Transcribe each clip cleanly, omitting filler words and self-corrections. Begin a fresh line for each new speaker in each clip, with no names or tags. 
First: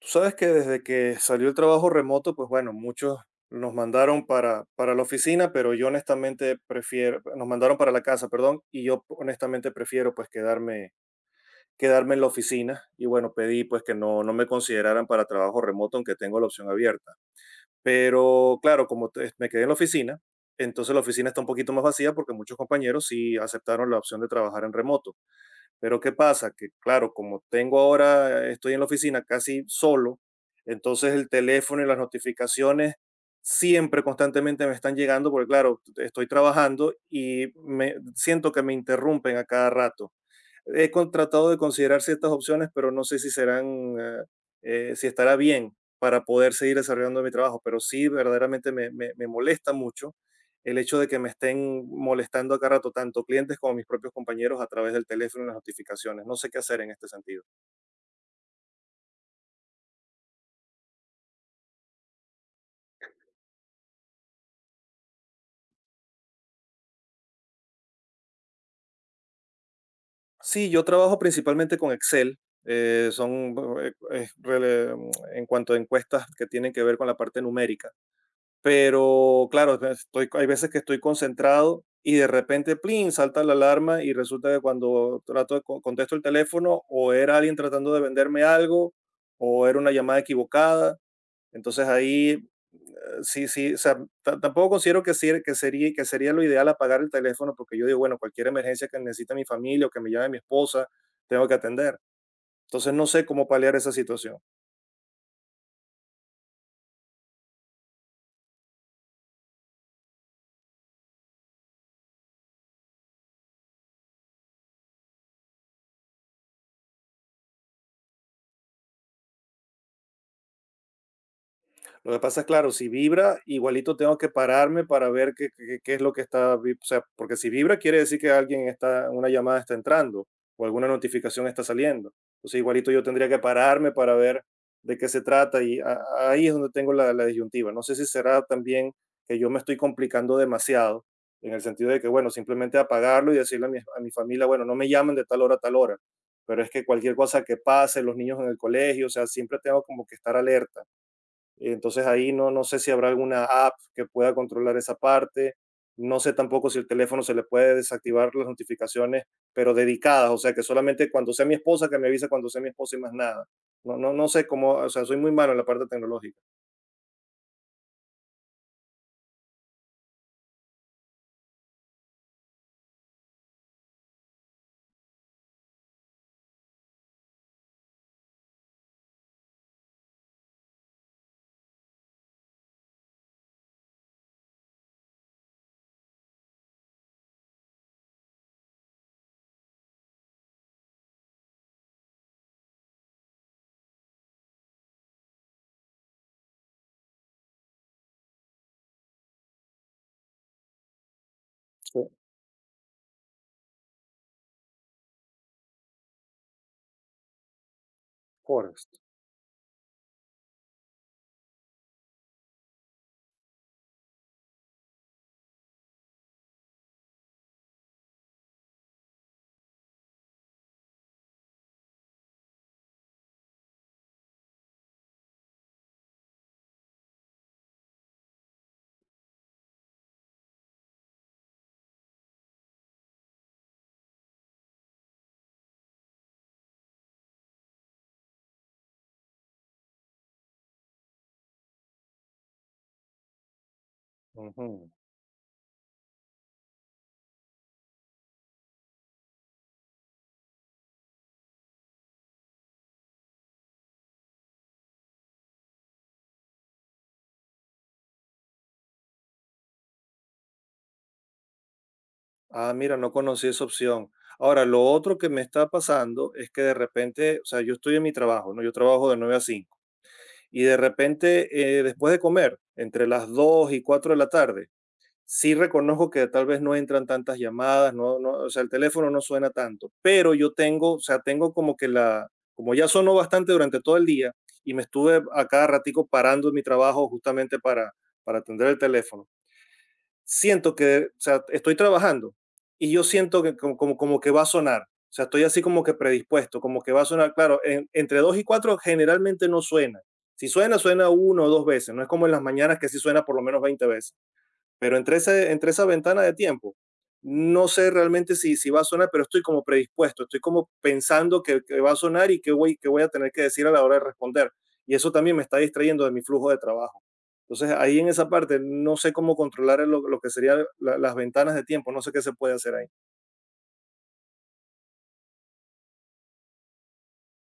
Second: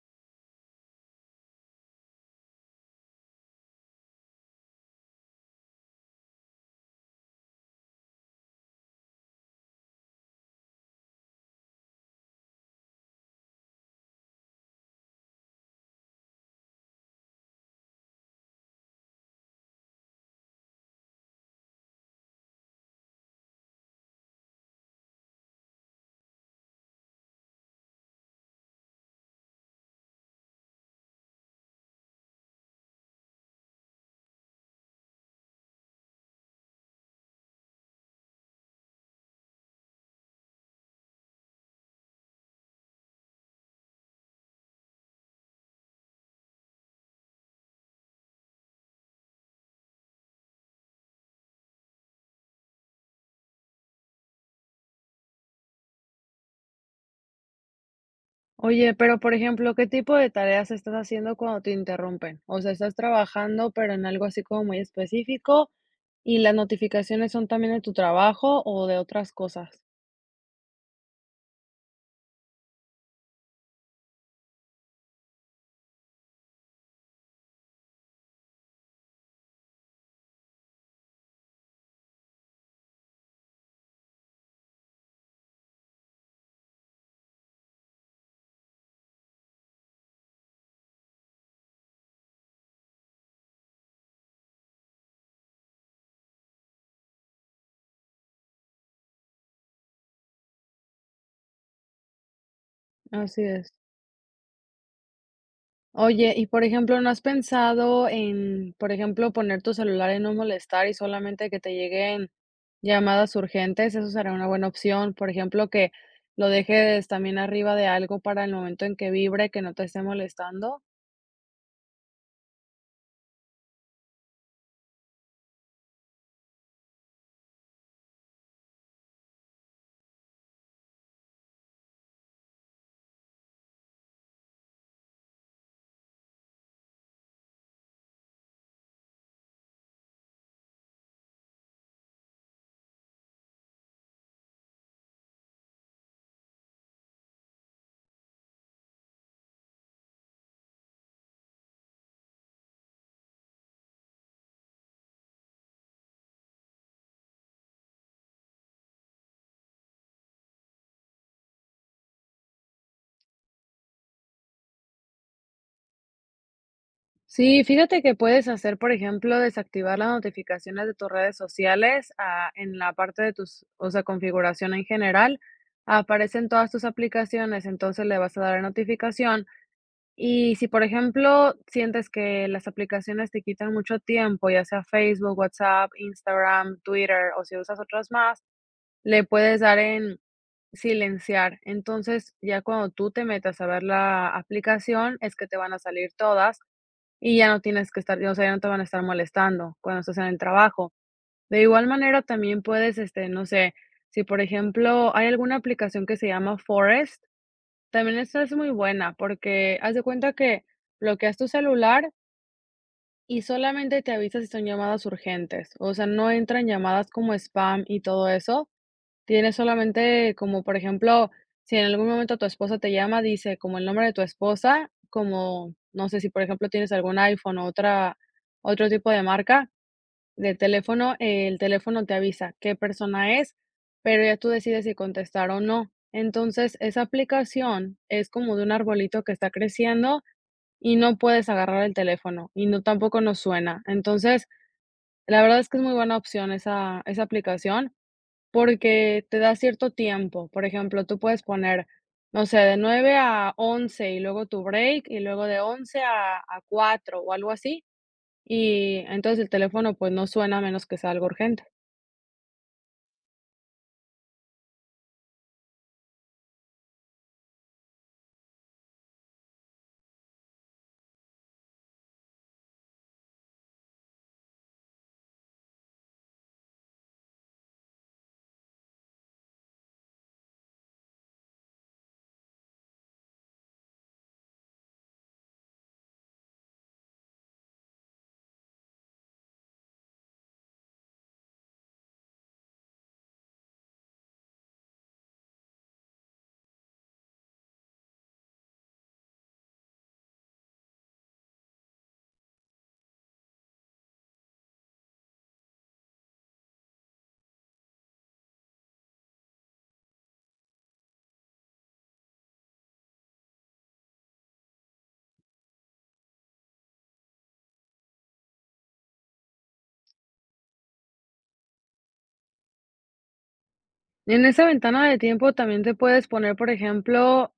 Tú sabes que desde que salió el trabajo remoto, pues bueno, muchos nos mandaron para la oficina, pero yo honestamente prefiero, nos mandaron para la casa, perdón, y yo honestamente prefiero pues quedarme en la oficina. Y bueno, pedí pues que no me consideraran para trabajo remoto, aunque tengo la opción abierta. Pero claro, como me quedé en la oficina, entonces la oficina está un poquito más vacía porque muchos compañeros sí aceptaron la opción de trabajar en remoto. Pero ¿qué pasa? Que claro, como tengo ahora, estoy en la oficina casi solo, entonces el teléfono y las notificaciones siempre constantemente me están llegando porque claro, estoy trabajando y me siento que me interrumpen a cada rato. He tratado de considerar ciertas opciones, pero no sé si serán, si estará bien para poder seguir desarrollando mi trabajo, pero sí verdaderamente me molesta mucho el hecho de que me estén molestando a cada rato tanto clientes como mis propios compañeros a través del teléfono y las notificaciones. No sé qué hacer en este sentido.
Oye, pero por ejemplo, ¿qué tipo de tareas estás haciendo cuando te interrumpen? O sea, ¿estás trabajando, pero en algo así como muy específico? ¿Y las notificaciones son también de tu trabajo o de otras cosas?
Sí, yo trabajo principalmente con Excel. Son en cuanto a encuestas que tienen que ver con la parte numérica. Pero claro, estoy, hay veces que estoy concentrado y de repente, plin, salta la alarma y resulta que cuando trato de contesto el teléfono o era alguien tratando de venderme algo o era una llamada equivocada. Entonces ahí, sí, sí, o sea, tampoco considero que, ser que sería lo ideal apagar el teléfono porque yo digo, bueno, cualquier emergencia que necesite mi familia o que me llame mi esposa, tengo que atender. Entonces no sé
Así
cómo
es.
paliar esa situación.
Oye, y por ejemplo, ¿no has pensado en, por ejemplo, poner tu celular en no molestar y solamente que te lleguen llamadas urgentes? Eso será una buena opción. Por ejemplo, que lo dejes también arriba de algo para el momento en que vibre, que no te esté molestando.
Lo que pasa es, claro, si vibra, igualito tengo que pararme para ver qué, qué es lo que está, o sea, porque si vibra quiere decir que alguien está, una llamada está entrando o alguna notificación está saliendo. Entonces, igualito yo tendría que pararme para ver de qué se trata y ahí es donde tengo la disyuntiva. No sé si será también que yo me estoy complicando demasiado en el sentido de que, bueno, simplemente apagarlo y decirle a mi familia, bueno, no me llamen de tal hora a tal hora, pero es que cualquier cosa que pase, los niños en el colegio, o sea, siempre tengo como que estar alerta entonces ahí no, no sé si habrá alguna app que pueda controlar esa parte. No sé tampoco si el teléfono se le puede desactivar las notificaciones, pero dedicadas, o sea, que solamente cuando sea mi esposa que me avisa cuando sea mi esposa y más nada. No, no, no sé cómo, o sea, soy muy malo en la parte tecnológica.
Sí, fíjate que puedes hacer, por ejemplo, desactivar las notificaciones de tus redes sociales, ah, en la parte de tus, o sea, configuración en general, aparecen todas tus aplicaciones, entonces le vas a dar a notificación. Y si, por ejemplo, sientes que las aplicaciones te quitan mucho tiempo, ya sea Facebook, WhatsApp, Instagram, Twitter o si usas otras más, le puedes dar en silenciar. Entonces, ya cuando tú te metas a ver la aplicación, es que te van a salir todas y ya no tienes que estar, o sea, ya no te van a estar molestando cuando estás en el trabajo. De igual
Fo-
manera, también puedes, este, no sé, si por ejemplo hay alguna aplicación que se llama Forest, también esta es muy
Forest.
buena porque haz de cuenta que bloqueas tu celular y solamente te avisa si son llamadas urgentes, o sea, no entran llamadas como spam y todo eso. Tienes solamente como, por ejemplo, si en algún momento tu esposa te llama, dice como el nombre de tu esposa, como, no sé si, por ejemplo, tienes algún iPhone o otra otro tipo de marca de teléfono, el teléfono te avisa qué persona es, pero ya tú decides si contestar o no. Entonces, esa aplicación es como de un arbolito que está creciendo y no puedes agarrar el teléfono y no tampoco nos suena. Entonces,
Ujú.
la verdad es que es muy buena opción esa aplicación. Porque te da cierto tiempo. Por ejemplo, tú puedes poner, no sé, de 9 a 11 y luego tu break, y luego de 11 a 4 o algo así, y entonces el teléfono, pues, no suena a menos que sea algo urgente.
Ah, mira, no conocí esa opción. Ahora, lo otro que me está pasando es que de repente, o sea, yo estoy en mi trabajo, ¿no? Yo trabajo de 9 a 5 y de repente, después de comer, entre las 2 y 4 de la tarde, sí reconozco que tal vez no entran tantas llamadas, no no, o sea, el teléfono no suena tanto, pero yo tengo, o sea, tengo como que la, como ya sonó bastante durante todo el día y me estuve a cada ratico parando en mi trabajo justamente para atender el teléfono. Siento que, o sea, estoy trabajando y yo siento que como que va a sonar. O sea, estoy así como que predispuesto, como que va a sonar, claro, entre 2 y 4 generalmente no suena. Si suena, suena uno o 2 veces, no es como en las mañanas que sí suena por lo menos 20 veces. Pero entre, ese, entre esa ventana de tiempo, no sé realmente si va a sonar, pero estoy como predispuesto, estoy como pensando que va a sonar y que voy a tener que decir a la hora de responder. Y eso también me está distrayendo de mi flujo de trabajo. Entonces, ahí en esa parte, no sé cómo controlar lo que serían las ventanas de tiempo, no sé qué se puede hacer ahí.
En esa ventana de tiempo también te puedes poner, por ejemplo,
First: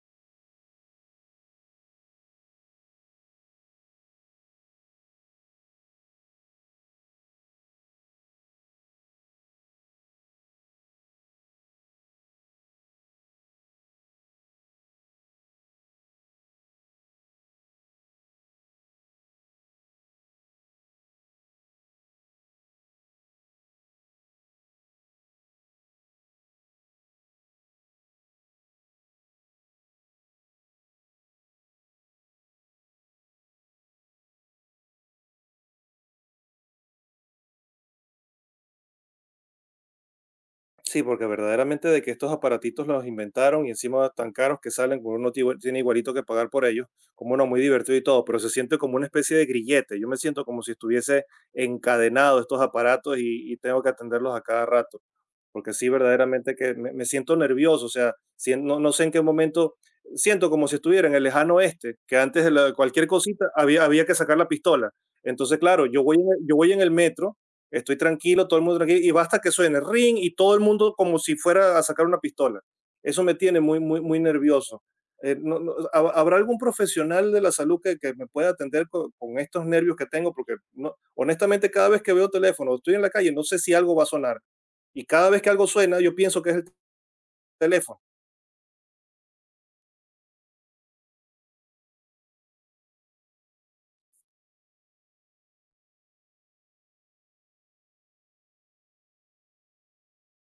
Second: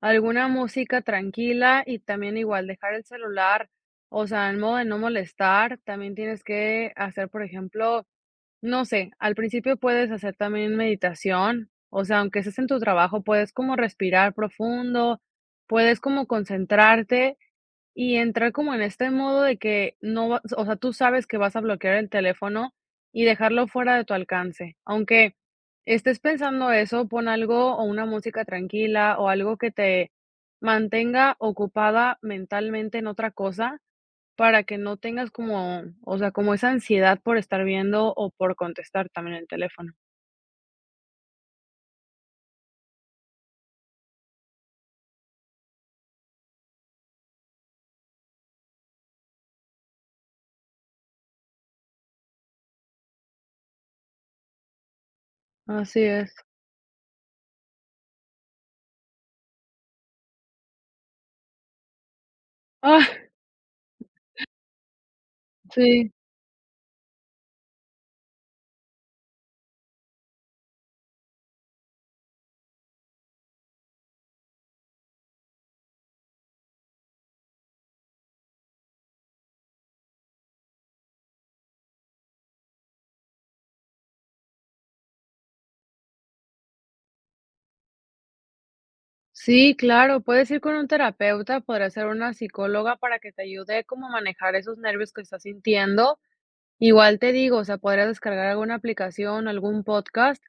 alguna música tranquila y también igual dejar el celular, o sea, en modo de no molestar. También tienes que hacer, por ejemplo. No sé, al principio puedes hacer también meditación, o sea, aunque estés en tu trabajo, puedes como respirar profundo, puedes como concentrarte y entrar como en este modo de que no vas, o sea, tú sabes que vas a bloquear el teléfono y dejarlo fuera de tu alcance. Aunque estés pensando eso, pon algo o una música tranquila o algo que te mantenga ocupada mentalmente en otra cosa para que no tengas como, o sea, como esa ansiedad por estar viendo o por contestar también el teléfono.
Sí, porque verdaderamente de que estos aparatitos los inventaron y encima tan caros que salen, que uno tiene igualito que pagar por ellos, como uno muy divertido y todo, pero se siente como una especie de grillete. Yo me siento como si estuviese encadenado a estos aparatos y tengo que atenderlos a cada rato, porque sí,
Así es.
verdaderamente que me siento nervioso, o sea, no, no sé en qué momento, siento como si estuviera en el lejano oeste, que antes de cualquier
Ah,
cosita había, había que sacar la pistola. Entonces, claro, yo
sí.
voy, yo voy en el metro, estoy tranquilo, todo el mundo tranquilo, y basta que suene ring y todo el mundo como si fuera a sacar una pistola. Eso me tiene muy, muy, muy nervioso. No, ¿Habrá algún profesional de la salud que me pueda atender con estos nervios que tengo? Porque no, honestamente cada vez que veo teléfono, estoy en la calle, no sé si algo va a sonar. Y cada vez que algo suena, yo pienso que es el teléfono.
Sí, claro, puedes ir con un terapeuta, podría ser una psicóloga para que te ayude como a manejar esos nervios que estás sintiendo. Igual te digo, o sea, podrías descargar alguna aplicación, algún podcast.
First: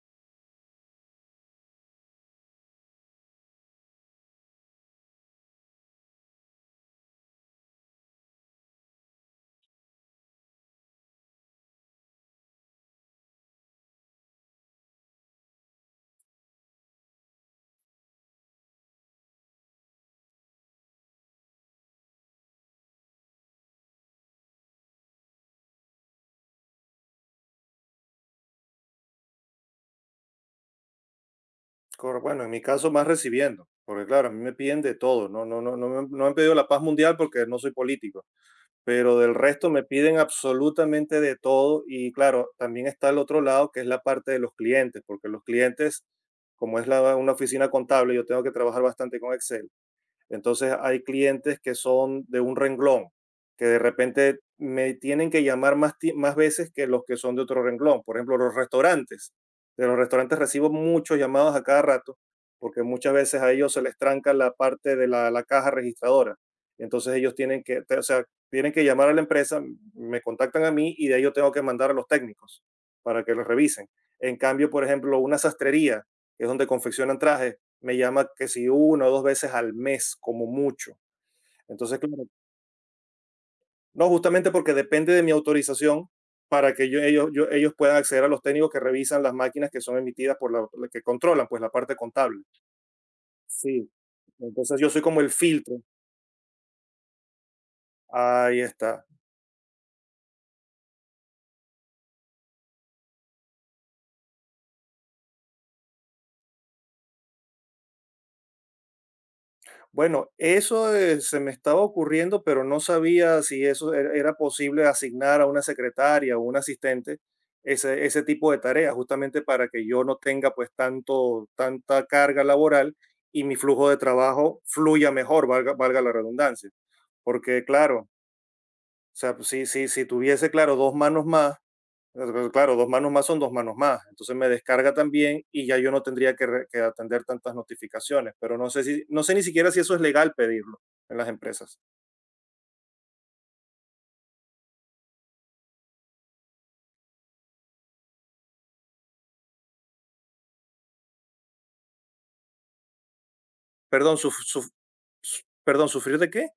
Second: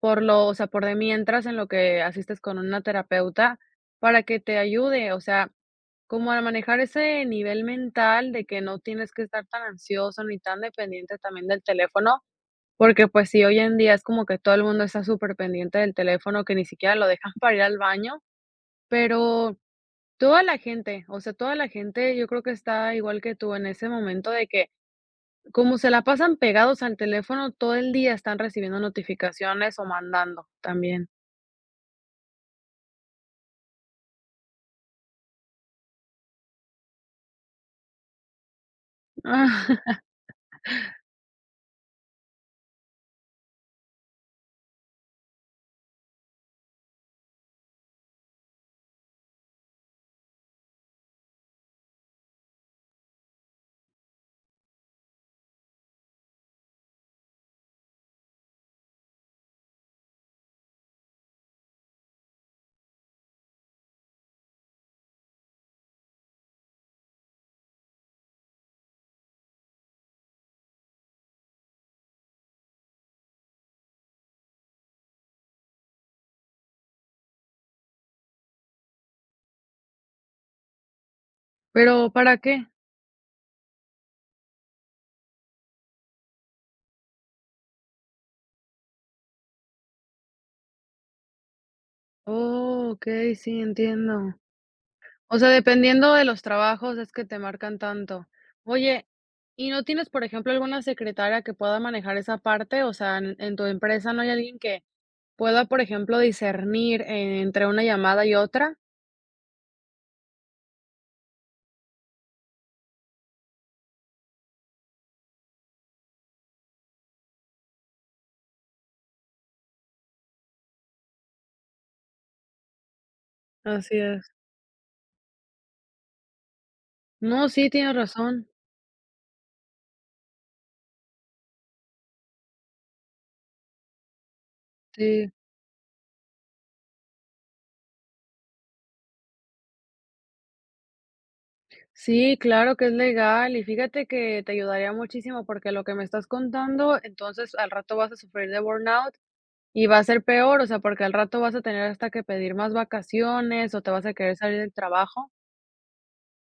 Por lo, o sea, por de mientras en lo que asistes con una terapeuta para que te ayude, o sea, como a manejar ese nivel mental de que no tienes que estar tan ansioso ni tan dependiente también del teléfono, porque, pues, sí, hoy en día es como que todo el mundo está súper pendiente del teléfono, que ni siquiera lo dejan para ir al baño, pero toda la gente, o sea, toda la gente yo creo que está igual que tú en ese momento de que, como se la pasan pegados al teléfono todo el día, están recibiendo notificaciones o mandando también.
Bueno, en mi caso más recibiendo, porque claro, a mí me piden de todo, no, no, no, no, me, no me han pedido la paz mundial porque no soy político, pero del
Ah,
resto me piden absolutamente de todo y claro, también está el otro lado que es la parte de los clientes, porque los clientes, como es una oficina contable, yo tengo que trabajar bastante con Excel, entonces hay clientes que son de un renglón, que de repente me tienen que llamar más, más veces que los que son de otro renglón. Por ejemplo, los restaurantes. De los restaurantes recibo muchos llamados a cada rato porque muchas veces a ellos se les tranca la parte de la caja registradora. Entonces ellos tienen que, o sea, tienen que llamar a la empresa, me contactan a mí y de ahí yo tengo que mandar a los técnicos para que los revisen. En cambio, por ejemplo, una sastrería, que es donde confeccionan trajes, me llama que si una o dos veces al mes, como mucho. Entonces,
¿pero
claro,
para qué?
no, justamente porque depende de mi autorización para que yo- ellos puedan acceder a los técnicos que revisan las máquinas que son emitidas por la que controlan, pues la parte contable.
Oh, okey, sí,
Sí.
entiendo.
Entonces yo soy como el
O sea,
filtro.
dependiendo de los trabajos es que te marcan tanto.
Ahí está.
Oye, ¿y no tienes, por ejemplo, alguna secretaria que pueda manejar esa parte? O sea, en tu empresa, ¿no hay alguien que pueda, por ejemplo, discernir, entre una llamada y otra?
Bueno, eso se me estaba ocurriendo, pero no sabía si eso era posible asignar a una secretaria o un asistente ese tipo de tareas, justamente para que yo no tenga pues tanto, tanta carga laboral y mi flujo de
Así es.
trabajo fluya mejor, valga la redundancia.
No,
Porque
sí, tienes
claro,
razón.
o sea, pues, si tuviese, claro, dos manos más, entonces, pues, claro, dos manos más son dos manos más. Entonces me descarga
Sí.
también y ya yo no tendría que, que atender tantas notificaciones. Pero no sé si, no sé ni siquiera si eso es legal pedirlo en las empresas.
Sí, claro que es legal. Y fíjate que te ayudaría muchísimo, porque lo que me estás contando, entonces al rato vas a sufrir de burnout. Y va a ser peor, o sea, porque al rato vas a tener hasta que pedir más vacaciones o te vas a
Perdón,
querer salir del trabajo
perdón, ¿sufrir de qué?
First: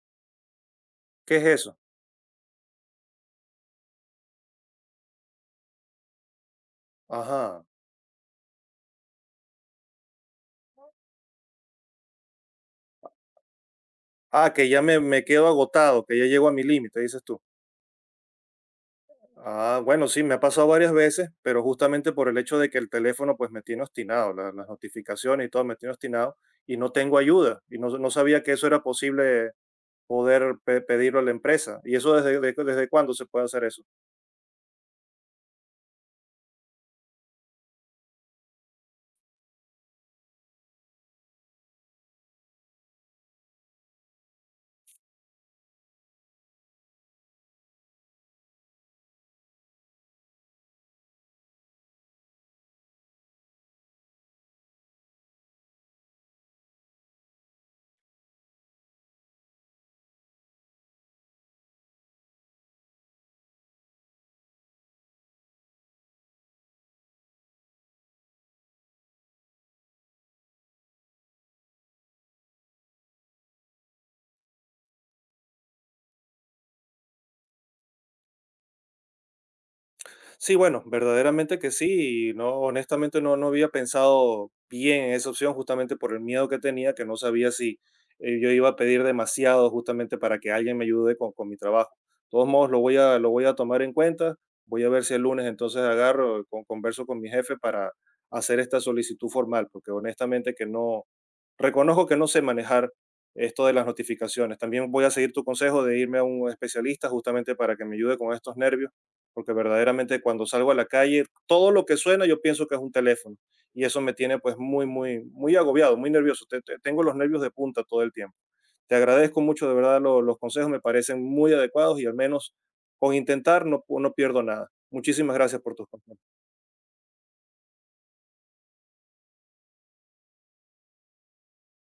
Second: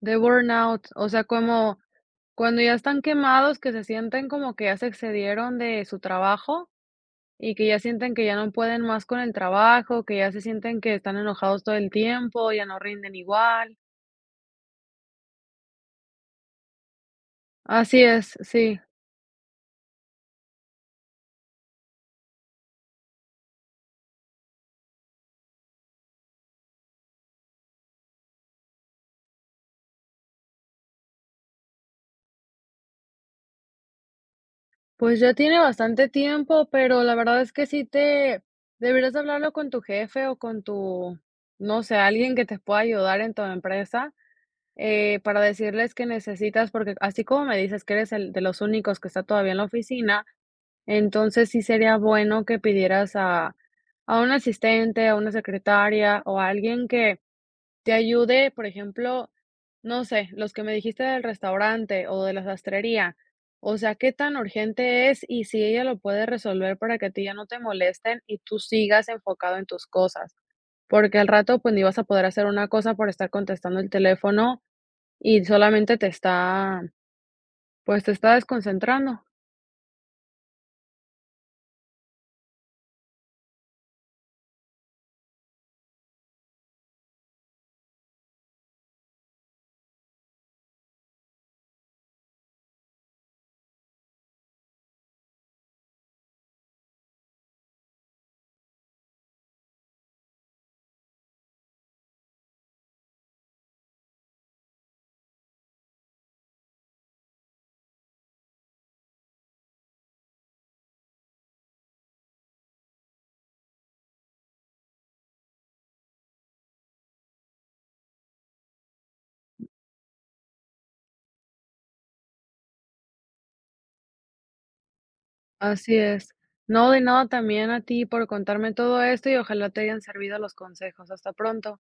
de burnout. O sea,
¿Qué es
como
eso?
cuando ya están quemados, que se sienten como que ya se excedieron de su trabajo y
Ajá.
que ya sienten que ya no pueden más con el trabajo, que ya se sienten que están enojados todo el tiempo, ya no rinden igual.
Ah, que ya me quedo agotado, que ya llego a mi límite, dices tú.
Así es, sí.
Ah, bueno, sí, me ha pasado varias veces, pero justamente por el hecho de que el teléfono pues me tiene obstinado, las notificaciones y todo me tiene obstinado y no tengo ayuda y no, no sabía que eso era posible poder pedirlo a la empresa. ¿Y eso desde, desde cuándo se puede hacer eso?
Pues ya tiene bastante tiempo, pero la verdad es que sí te deberías hablarlo con tu jefe o con tu, no sé, alguien que te pueda ayudar en tu empresa. Para decirles que necesitas, porque así como me dices que eres el de los únicos que está todavía en la oficina, entonces sí sería bueno que pidieras a, un asistente, a una secretaria o a alguien que te ayude, por ejemplo, no sé, los que me dijiste del restaurante o de la sastrería. O sea, qué tan urgente es y si ella lo puede resolver para que a ti ya no te molesten y tú sigas enfocado en tus cosas. Porque al rato, pues ni vas a poder hacer una cosa por estar contestando el teléfono y solamente te está, pues, te está desconcentrando.
Sí, bueno, verdaderamente que sí. Y no, honestamente no, no había pensado bien en esa opción justamente por el miedo que tenía, que no sabía si yo iba a pedir demasiado justamente para que alguien me ayude con mi trabajo. De todos modos, lo voy a tomar en cuenta. Voy a ver si el lunes entonces converso con mi jefe para hacer esta solicitud formal, porque honestamente que no, reconozco que no sé manejar esto de las notificaciones. También voy a seguir tu consejo de irme a un especialista justamente para que me ayude con estos nervios, porque verdaderamente cuando salgo a la calle, todo lo que suena yo pienso que es un teléfono y eso me tiene pues muy, muy, muy agobiado, muy nervioso. Tengo los nervios de punta todo el tiempo. Te agradezco mucho, de verdad, los consejos me parecen muy adecuados y al menos con intentar no, no pierdo nada. Muchísimas gracias por tus
Así es.
consejos.
No, de nada también a ti por contarme todo esto y ojalá te hayan servido los consejos. Hasta pronto.